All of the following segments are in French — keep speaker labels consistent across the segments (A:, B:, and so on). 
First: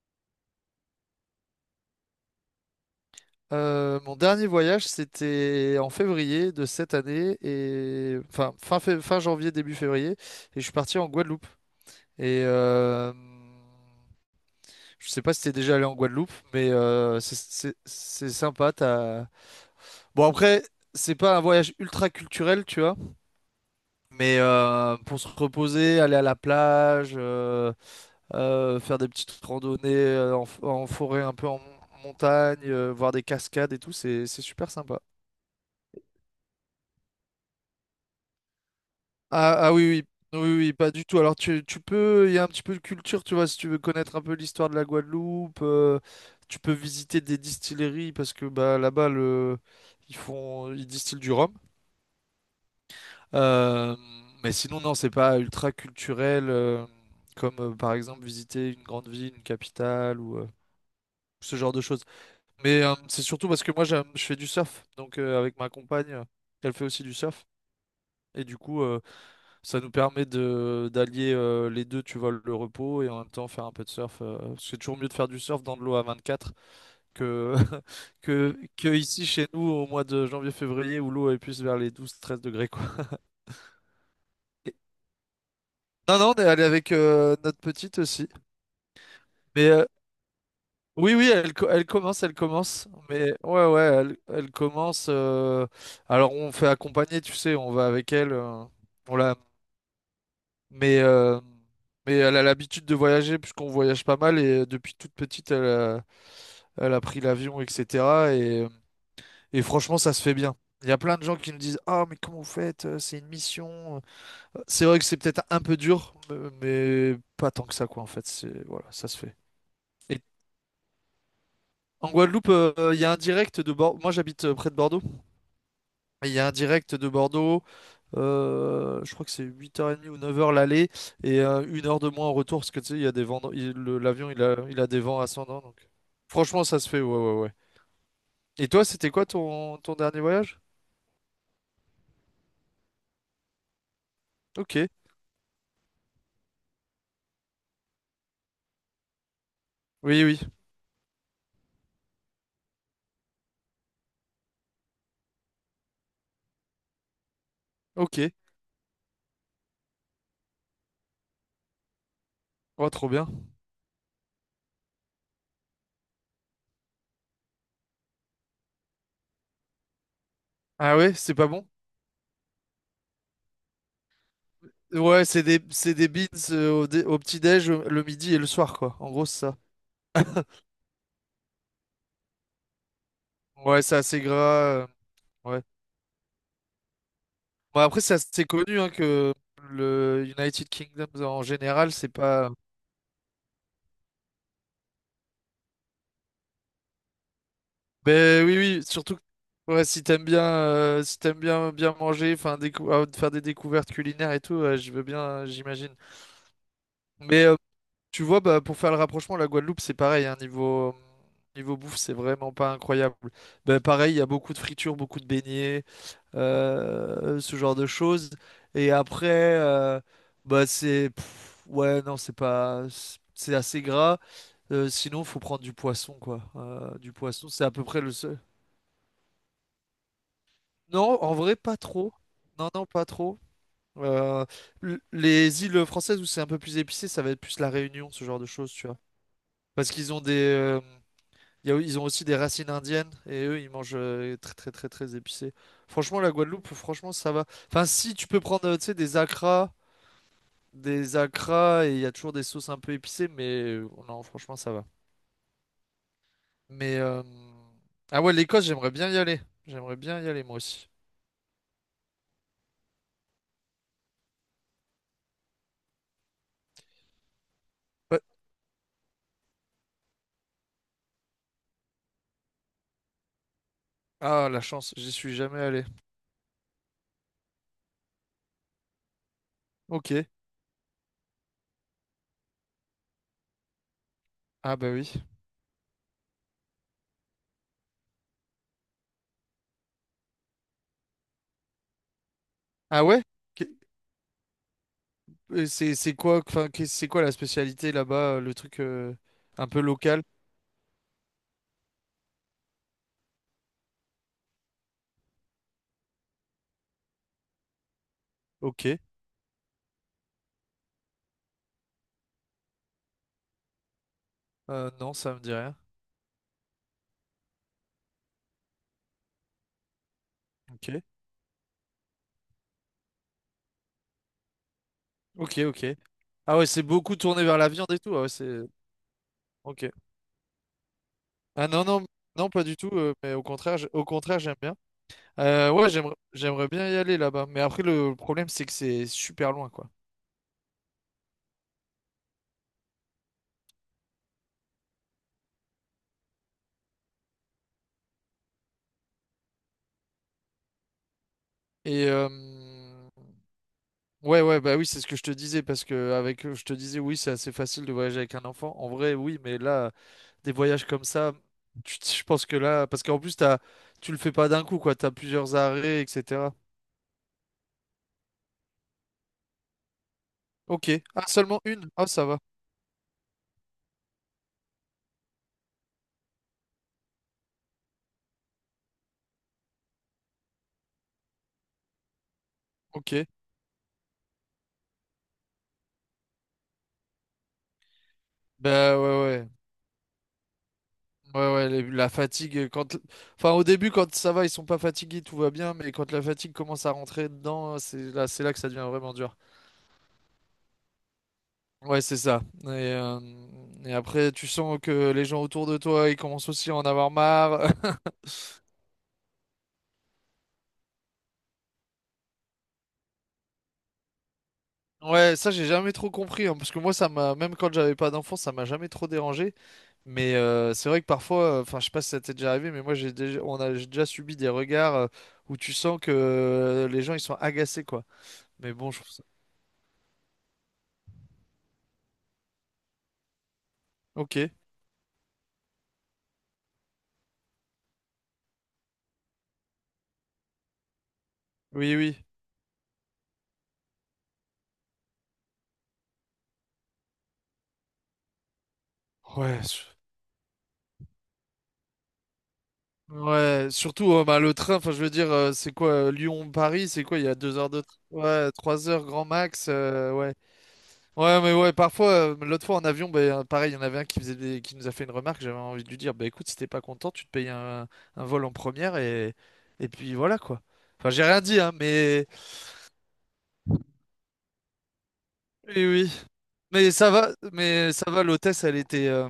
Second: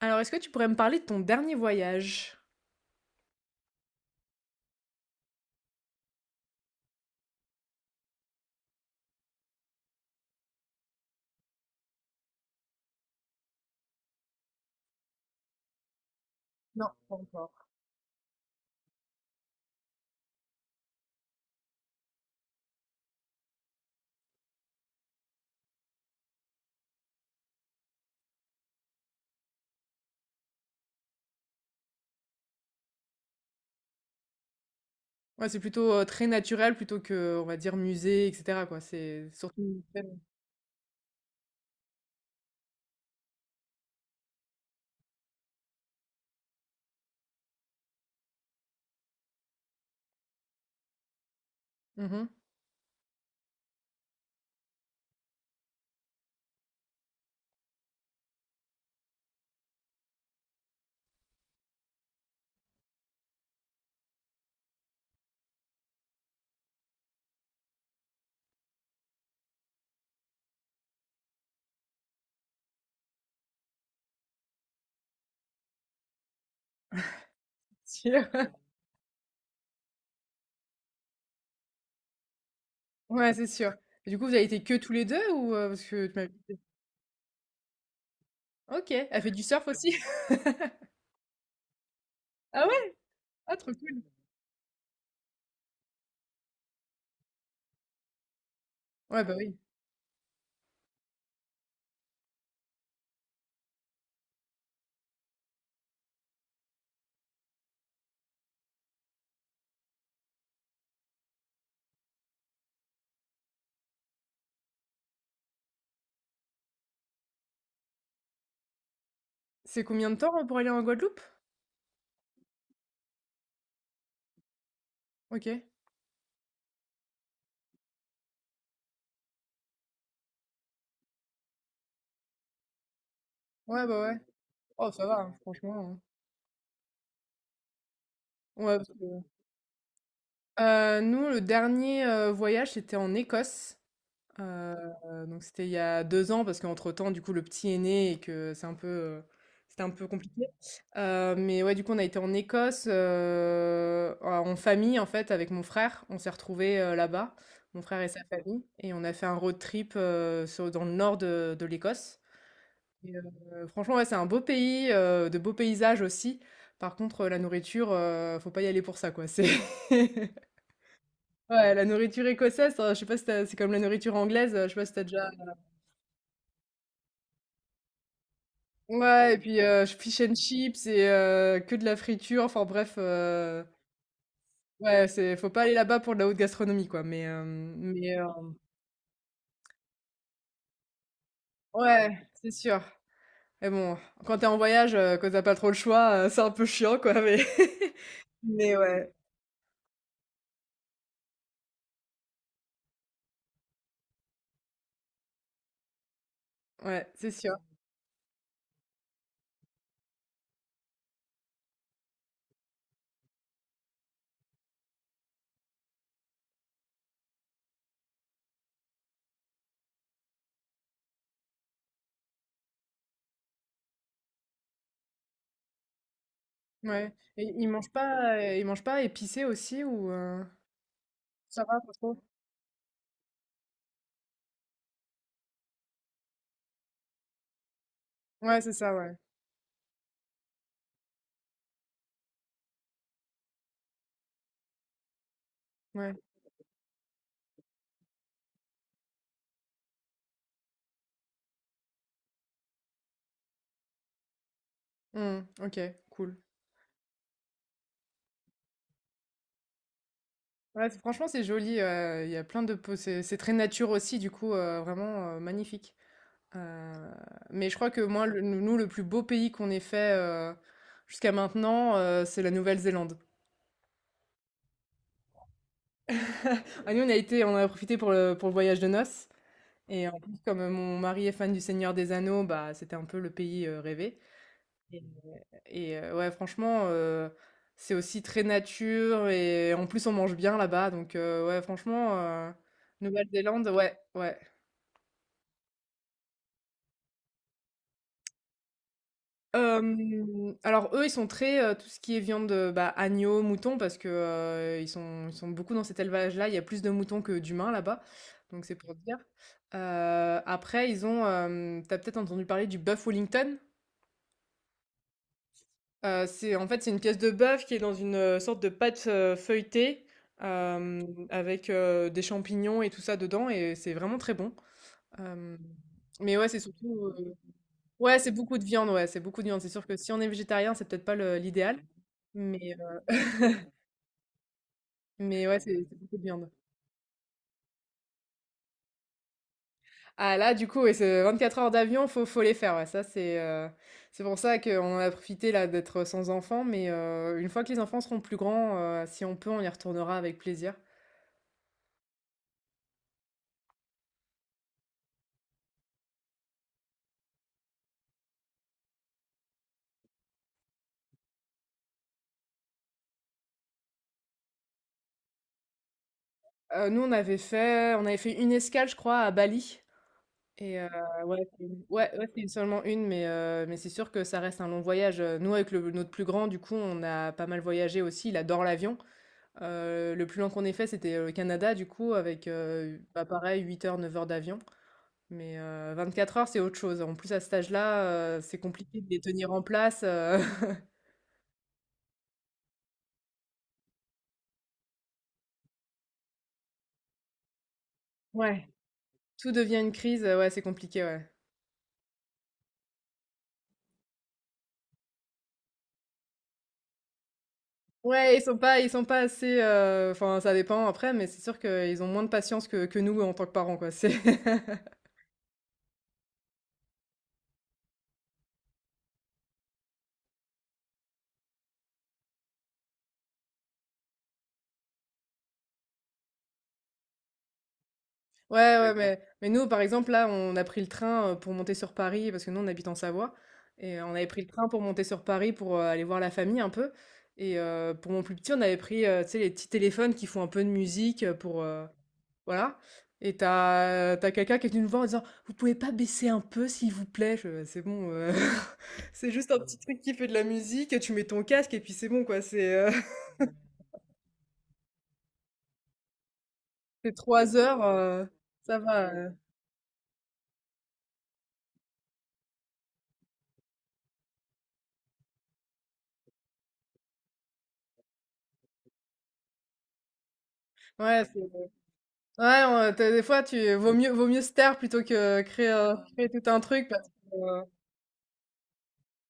A: Alors, est-ce que tu pourrais me parler de ton dernier voyage?
B: Mon dernier voyage, c'était en février de cette année, et fin janvier, début février, et je suis parti en Guadeloupe. Et euh, je sais pas si t'es déjà allé en Guadeloupe, mais c'est sympa. Bon après, c'est pas un voyage ultra culturel, tu vois, mais pour se reposer, aller à la plage, faire des petites randonnées en forêt, un peu en montagne, voir des cascades et tout, c'est super sympa.
A: Ouais, c'est plutôt, très naturel plutôt que, on va dire musée et cetera quoi, c'est
B: Ah,
A: surtout.
B: oui, oui, oui, oui, pas du tout. Alors tu peux, il y a un petit peu de culture, tu vois, si tu veux connaître un peu l'histoire de la Guadeloupe, tu peux visiter des distilleries parce que bah ils distillent du rhum.
A: Mmh mh.
B: Euh, mais sinon non, c'est pas ultra culturel comme par exemple visiter une grande ville, une capitale ou ce genre de choses. Mais c'est surtout parce que je fais du surf, donc avec ma compagne, elle fait aussi du surf et du coup. Ça nous permet de d'allier les deux, tu vois, le repos et en même temps faire un peu de surf. Parce que c'est toujours mieux de faire du surf dans de l'eau à 24 que,
A: Sûr.
B: que ici chez nous au mois de janvier-février où l'eau est plus vers les 12-13 degrés, quoi.
A: Ouais, c'est sûr. Et du coup, vous avez été que
B: Et-
A: tous les 2 ou, parce que tu
B: Non,
A: m'as
B: non, on est
A: dit.
B: allé avec notre petite aussi.
A: OK, elle fait du surf
B: Mais
A: aussi?
B: oui, oui, elle commence, elle
A: Ah
B: commence.
A: ouais?
B: Mais
A: Ah
B: ouais,
A: trop
B: ouais,
A: cool.
B: elle commence. Alors on fait accompagner, tu sais, on va avec elle. On
A: Ouais, bah
B: la,
A: oui.
B: Mais, euh, mais elle a l'habitude de voyager puisqu'on voyage pas mal et depuis toute petite, elle a pris l'avion, etc. Et, euh, et franchement, ça se fait bien. Il y a plein de gens qui nous disent, Ah, mais comment vous faites? C'est une mission. C'est vrai que c'est peut-être un peu dur, mais pas tant que ça, quoi, en fait. C'est, voilà, ça se fait.
A: C'est combien de
B: Et
A: temps, pour aller en Guadeloupe?
B: en Guadeloupe, il y a un direct de Bordeaux. Moi, j'habite près de Bordeaux.
A: OK.
B: Il y a un direct de Bordeaux, je crois que c'est 8h30 ou 9 heures l'aller, et une heure de moins en retour, parce que tu sais, il y a des vents,
A: Ouais, bah ouais.
B: l'avion, il a
A: Oh
B: des
A: ça va,
B: vents
A: hein,
B: ascendants, donc
A: franchement, hein.
B: franchement, ça se fait, ouais, ouais, ouais. Et
A: Ouais,
B: toi,
A: parce que,
B: c'était quoi ton dernier voyage?
A: nous le dernier, voyage c'était en Écosse. Heu,
B: Ok,
A: donc c'était il y a 2 ans parce qu'entre-temps, du coup, le petit est né et que c'est un peu, c'était un peu
B: oui, oui,
A: compliqué. Mais ouais, du coup, on a été en Écosse, en famille, en fait, avec mon frère. On s'est retrouvés, là-bas, mon frère et
B: ok,
A: sa famille et on a fait un road trip, sur dans le nord de l'Écosse
B: oh, trop
A: et
B: bien.
A: franchement, ouais, c'est un beau pays, de beaux paysages aussi. Par contre, la nourriture, faut pas y aller pour ça, quoi. C'est
B: Ah ouais, c'est pas bon?
A: ouais, la nourriture écossaise, je sais pas si tu c'est comme la nourriture anglaise, je sais pas si t'as
B: Ouais,
A: déjà.
B: c'est des beans au petit-déj, le midi et le soir, quoi, en gros,
A: Ouais et
B: c'est ça.
A: puis, fish and chips et que de la friture, enfin bref,
B: Ouais, c'est assez gras, euh,
A: ouais, c'est faut
B: ouais.
A: pas aller là-bas pour de la haute gastronomie quoi, mais
B: Bon, après, c'est
A: mais
B: assez connu, hein, que le United Kingdom, en général, c'est
A: ouais, c'est
B: pas...
A: sûr. Mais bon, quand t'es en voyage, que tu pas trop le choix, c'est un peu chiant quoi, mais
B: Ben oui,
A: mais
B: oui,
A: ouais,
B: surtout que ouais, si t'aimes bien, si t'aimes bien bien manger, faire des découvertes culinaires et tout, ouais, je veux bien, j'imagine.
A: ouais, c'est
B: Mais
A: sûr,
B: tu vois, bah, pour faire le rapprochement, la Guadeloupe, c'est pareil, hein, niveau bouffe, c'est vraiment pas incroyable. Ben, pareil, il y a beaucoup de fritures, beaucoup de beignets, ce genre de choses. Et après, euh, bah c'est pff, ouais, non, c'est pas, C'est assez gras. Sinon, faut prendre du poisson, quoi.
A: ouais
B: Du poisson,
A: et
B: c'est
A: ils
B: à peu
A: mangent
B: près le
A: pas,
B: seul.
A: heu, ils mangent pas épicé aussi ou
B: Non, en vrai,
A: ça
B: pas
A: va pas
B: trop.
A: trop?
B: Non, non, pas trop. Euh, les îles françaises où c'est un peu plus épicé, ça va être plus la Réunion, ce genre de
A: Ouais,
B: choses,
A: c'est
B: tu
A: ça,
B: vois.
A: ouais,
B: Parce qu'ils ont des, y a- Ils ont aussi des racines indiennes et eux, ils mangent très, très, très, très épicé.
A: ouais.
B: Franchement, la Guadeloupe, franchement, ça va. Enfin, si tu peux prendre, tu sais, des acras et il y a toujours des sauces un peu épicées, mais non, franchement, ça va.
A: Mmh, OK, cool.
B: Mais ah ouais, l'Écosse, j'aimerais bien y aller. J'aimerais bien y aller moi
A: Ouais,
B: aussi.
A: franchement, c'est joli. Il y a plein de c'est très nature aussi, du coup, vraiment magnifique. Euh, mais je crois que
B: Ouais.
A: moi, nous, le plus beau pays qu'on ait fait jusqu'à maintenant, c'est la Nouvelle-Zélande.
B: Ah, la chance, j'y suis jamais allé.
A: Ah, nous, on a été, on a profité pour le voyage de noces. Et en
B: Ok.
A: plus, comme mon mari est fan du Seigneur des Anneaux, bah, c'était un peu le pays rêvé.
B: Ah bah
A: Et,
B: oui.
A: ouais, franchement, c'est aussi très nature. Et en plus, on mange bien là-bas. Donc, ouais, franchement,
B: Ah ouais?
A: Nouvelle-Zélande,
B: Qu'est-
A: ouais, ouais.
B: c'est quoi la spécialité là-bas, le truc un peu local?
A: Alors eux, ils sont très, tout ce qui est viande, bah, agneau, mouton parce que, ils sont beaucoup dans cet élevage-là. Il y a plus de moutons que d'humains là-bas, donc c'est pour
B: Ok.
A: dire. Après ils ont, tu peut-être entendu parler du bœuf Wellington?
B: Non, ça me dit rien.
A: C'est en fait, c'est une pièce de bœuf qui est dans une, sorte de pâte, feuilletée,
B: Ok.
A: avec, des champignons et tout ça dedans et c'est vraiment très bon. Euh,
B: Ok, ok.
A: mais ouais,
B: Ah
A: c'est
B: ouais, c'est
A: surtout.
B: beaucoup tourné vers la viande et tout.
A: Ouais,
B: Ah ouais,
A: c'est beaucoup
B: c'est.
A: de viande, ouais, c'est beaucoup de viande. C'est
B: Ok.
A: sûr que si on est végétarien, c'est peut-être pas
B: Ah
A: l'idéal.
B: non, non, non, pas
A: Mais,
B: du tout.
A: euh,
B: Mais au contraire, au contraire, j'aime bien.
A: mais ouais, c'est
B: Ouais,
A: c'est beaucoup de viande.
B: j'aimerais bien y aller là-bas. Mais après, le problème, c'est que c'est super loin, quoi.
A: Ah là, du coup, ouais, c'est 24 heures d'avion, faut les faire. Ouais, ça, c'est pour ça qu'on en a profité là d'être sans enfants. Mais une fois que les enfants seront plus grands, si on peut, on y retournera avec plaisir.
B: Et euh, ouais, ouais, bah oui, c'est ce que je te disais parce que avec, je te disais, oui, c'est assez facile de voyager avec un enfant. En vrai, oui, mais là. Des voyages comme ça, je pense que là, parce qu'en plus, tu le fais pas d'un coup, quoi. T'as plusieurs arrêts, etc.
A: Nous, on avait fait une escale, je crois, à Bali. Et
B: Ok. Ah,
A: ouais,
B: seulement
A: c'est une
B: une. Ah,
A: ouais,
B: ça
A: ouais,
B: va.
A: c'est seulement une, mais mais c'est sûr que ça reste un long voyage, Nous, avec le notre plus grand, du coup, on a pas mal voyagé aussi. Il adore l'avion. Le plus long qu'on ait fait, c'était, le Canada, du coup, avec,
B: Ok.
A: bah, pareil, 8 heures, 9 heures d'avion. Mais 24 heures, c'est autre chose. En plus, à cet âge-là, c'est
B: Bah
A: compliqué de les
B: ouais, ouais.
A: tenir en place,
B: Ouais, ouais, la fatigue, quand... Enfin, au début, quand ça va, ils sont pas fatigués, tout va bien, mais quand la fatigue commence à rentrer dedans, c'est là que
A: Ouais,
B: ça devient vraiment dur.
A: tout devient une crise, ouais, c'est compliqué, ouais.
B: Ouais, c'est ça. Et après, tu sens que les gens autour de toi, ils commencent aussi à en avoir marre.
A: Ouais, ils sont pas assez, enfin, ça dépend après, mais c'est sûr qu'ils ont moins de patience que nous en tant que parents, quoi. C'est
B: Ouais, ça j'ai jamais trop compris, hein, parce que moi ça m'a, même quand j'avais pas d'enfant, ça m'a jamais trop dérangé. Mais c'est vrai que parfois, enfin je sais pas si ça t'est déjà arrivé, mais moi j'ai déjà, j'ai déjà subi des regards où tu sens que les gens ils sont agacés quoi. Mais
A: ouais, ouais,
B: bon,
A: donc,
B: je trouve
A: mais,
B: ça.
A: mais nous, par exemple, là, on a pris le train pour monter sur Paris, parce que nous, on habite en Savoie, et on avait pris le
B: Ok,
A: train pour monter sur Paris pour aller voir la famille un peu. Et pour mon plus petit, on avait pris, tu sais, les petits téléphones qui font un peu de musique pour...
B: oui, oui.
A: voilà. Et t'as quelqu'un qui est venu nous voir en disant, vous pouvez pas baisser un peu, s'il vous plaît? C'est bon, c'est juste un
B: Ouais,
A: petit
B: su-
A: truc qui fait de la musique, tu mets ton casque, et puis c'est bon, quoi. C'est
B: ouais. Surtout bah, le train, enfin je veux dire, c'est quoi Lyon-Paris, c'est
A: c'est
B: quoi? Il y a
A: trois
B: 2 heures de,
A: heures,
B: train, ouais,
A: ça
B: 3 heures
A: va.
B: grand max, ouais. Ouais, mais ouais, parfois, l'autre fois en avion, ben, pareil, il y en avait un qui nous a fait une remarque, j'avais envie de lui dire, bah écoute, si t'es pas content, tu te payes un vol en première et puis voilà quoi. Enfin, j'ai
A: Ouais,
B: rien dit, hein, mais
A: Ouais, on tu des fois, tu vaut mieux se taire plutôt que créer,
B: oui,
A: heu,
B: oui.
A: créer tout un truc parce que,
B: Mais ça va,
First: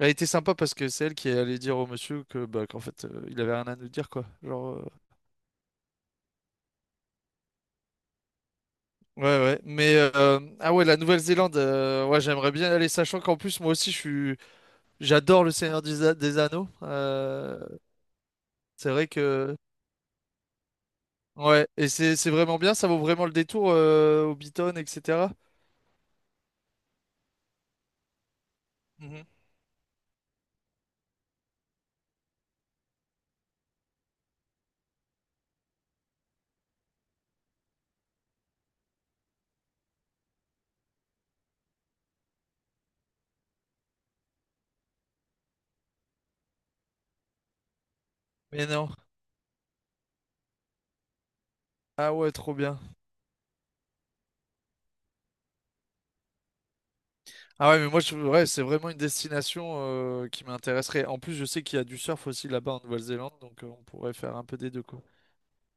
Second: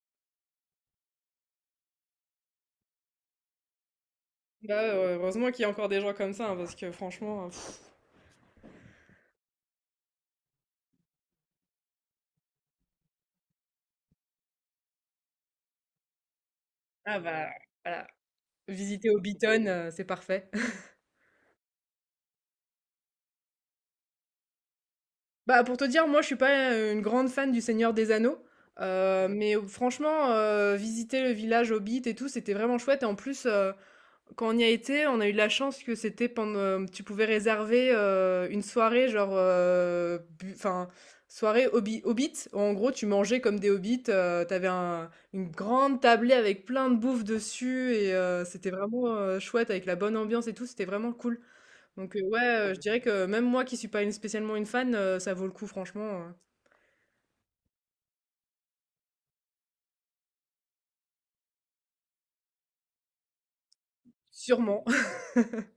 B: elle était sympa parce que c'est elle qui est allée dire au monsieur que bah qu'en fait, il avait rien à nous dire quoi. Genre,
A: là, heureusement qu'il y a encore des gens comme ça, hein, parce que franchement,
B: ouais, ouais. Mais ah ouais, la Nouvelle-Zélande, ouais, j'aimerais bien aller, sachant qu'en plus, moi aussi, j'adore le Seigneur des Anneaux.
A: ah bah, voilà,
B: C'est vrai
A: visiter
B: que
A: Hobbiton, c'est parfait.
B: ouais, et c'est vraiment bien, ça vaut vraiment le détour, Hobbiton, etc.
A: Bah, pour te dire, moi, je suis pas, une grande fan du Seigneur des Anneaux,
B: Mhm.
A: mais franchement, visiter le village Hobbit et tout, c'était vraiment chouette et en plus, quand on y a été, on a eu de la chance que c'était pendant tu pouvais réserver, une soirée genre, bu enfin, soirée hobby hobbit. En gros, tu mangeais comme des hobbits, tu un une grande tablée avec plein de bouffe dessus et
B: Mais
A: c'était
B: non.
A: vraiment, chouette avec la bonne ambiance et tout, c'était vraiment cool.
B: Ah
A: Donc,
B: ouais,
A: ouais,
B: trop
A: je
B: bien.
A: dirais que même moi qui suis pas une spécialement une fan, ça vaut le coup franchement,
B: Ah ouais, mais moi, ouais, c'est vraiment une destination qui m'intéresserait. En plus, je sais qu'il y a du surf aussi là-bas en Nouvelle-Zélande, donc on pourrait faire un peu des
A: sûrement.
B: deux, quoi.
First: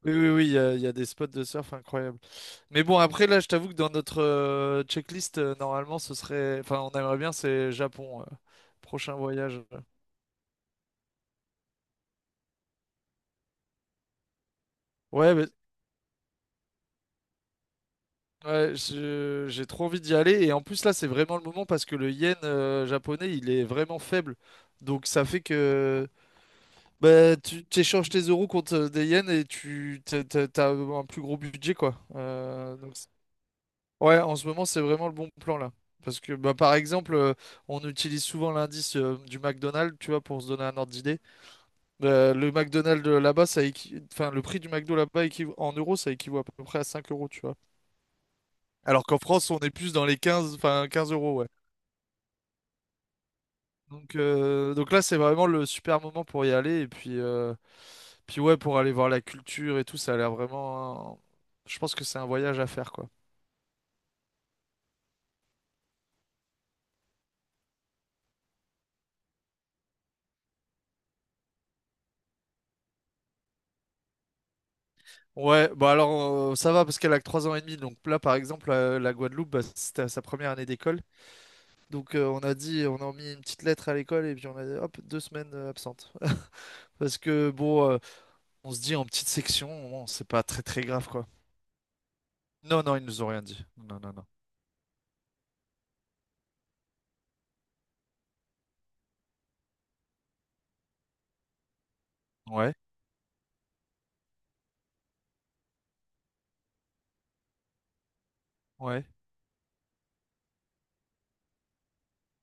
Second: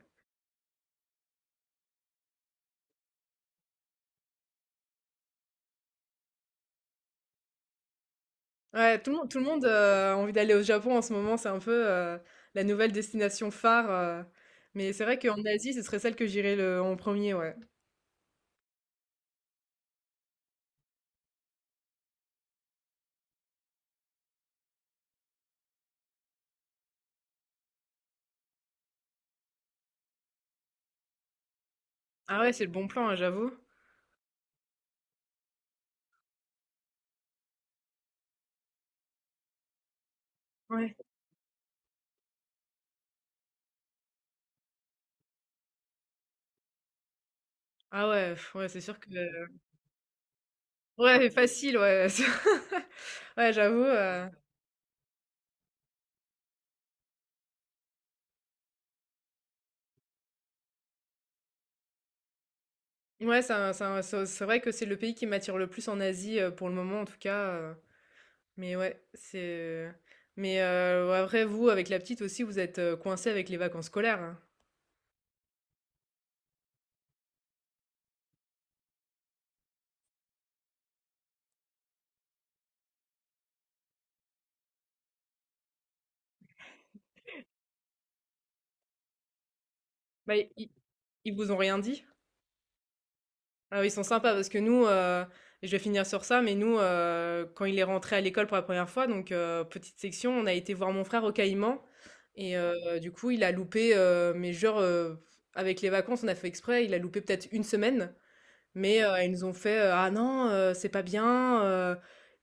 B: Oui, oui, oui, il y a des spots de surf incroyables. Mais bon, après, là, je t'avoue que dans notre checklist, normalement, ce serait... Enfin, on aimerait bien, c'est Japon,
A: Ouais, tout
B: prochain
A: le monde tout le
B: voyage.
A: monde, a envie d'aller au Japon en ce moment, c'est un peu, la nouvelle destination phare, mais c'est vrai
B: Ouais,
A: qu'en
B: mais
A: Asie, ce serait celle que j'irais le en premier ouais.
B: ouais, j'ai trop envie d'y aller. Et en plus, là, c'est vraiment le moment parce que le yen japonais, il est vraiment faible. Donc, ça fait que bah, tu échanges tes euros contre des yens et t'as un plus gros budget, quoi.
A: Ah ouais, c'est le bon
B: Donc,
A: plan, hein, j'avoue.
B: ouais, en ce moment, c'est vraiment le bon plan, là. Parce que, bah, par exemple, on utilise souvent l'indice du McDonald's, tu vois, pour se donner un ordre
A: Ouais.
B: d'idée. Le McDonald's là-bas, le prix du McDo là-bas en euros, ça équivaut à peu près à 5 euros, tu vois.
A: Ah ouais, pff, ouais, c'est sûr
B: Alors
A: que
B: qu'en France, on est plus dans les 15, enfin 15
A: ouais,
B: euros, ouais.
A: facile, ouais. Ouais, j'avoue,
B: Donc là, c'est vraiment le super moment pour y aller. Et puis, puis ouais, pour aller voir la culture et tout, ça a l'air vraiment. Je pense que c'est un voyage à faire, quoi.
A: ouais, c'est vrai que c'est le pays qui m'attire le plus en Asie, pour le moment en tout cas, mais ouais, c'est mais ouais, après vous, avec la petite aussi, vous êtes, coincé avec les vacances scolaires, hein?
B: Ouais, bah alors ça va parce qu'elle a que 3 ans et demi. Donc là, par exemple, la Guadeloupe, bah, c'était à sa première année d'école. Donc on a dit, on a mis une petite lettre à l'école et puis on a dit, hop, 2 semaines absentes. Parce que bon, on se dit en petite section, bon, c'est
A: Bah,
B: pas très très grave, quoi.
A: ils vous ont rien dit?
B: Non, non, ils nous ont rien dit.
A: Alors ils
B: Non,
A: sont
B: non, non.
A: sympas parce que nous, je vais finir sur ça, mais nous, quand il est rentré à l'école pour la première fois, donc petite section, on a été voir mon frère au Caïman et
B: Ouais,
A: du coup, il a loupé, mais genre, avec les vacances, on a fait exprès, il a loupé peut-être une semaine, mais
B: ouais.
A: ils nous ont fait, «Ah non, c'est pas bien, heu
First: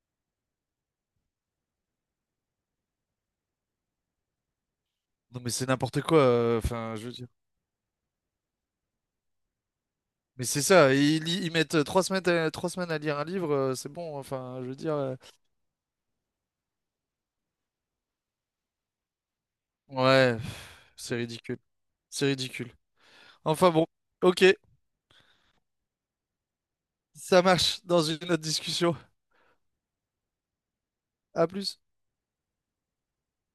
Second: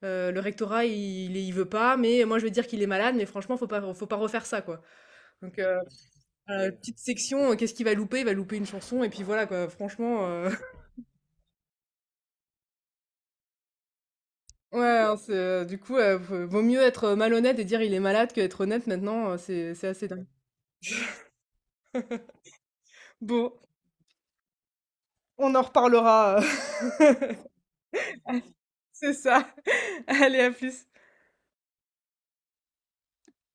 A: heu, le rectorat il veut pas, mais moi je veux dire qu'il est malade, mais franchement faut pas refaire ça quoi».
B: Non, mais
A: Donc
B: c'est n'importe quoi,
A: voilà, OK.
B: enfin,
A: Petite
B: je veux dire.
A: section, qu'est-ce qu'il va louper? Il va louper une chanson et puis voilà quoi, franchement,
B: Mais c'est ça, ils mettent 3 semaines à lire un livre, c'est bon, enfin, je veux
A: ouais,
B: dire.
A: hein, c'est, du coup, v vaut mieux être, malhonnête et dire: «Il est malade» que être honnête maintenant, c'est assez dingue.
B: Ouais, pff, c'est ridicule.
A: Bon,
B: Enfin bon, ok,
A: on en reparlera,
B: ça marche dans une autre discussion.
A: C'est ça. Allez, à plus.
B: À plus.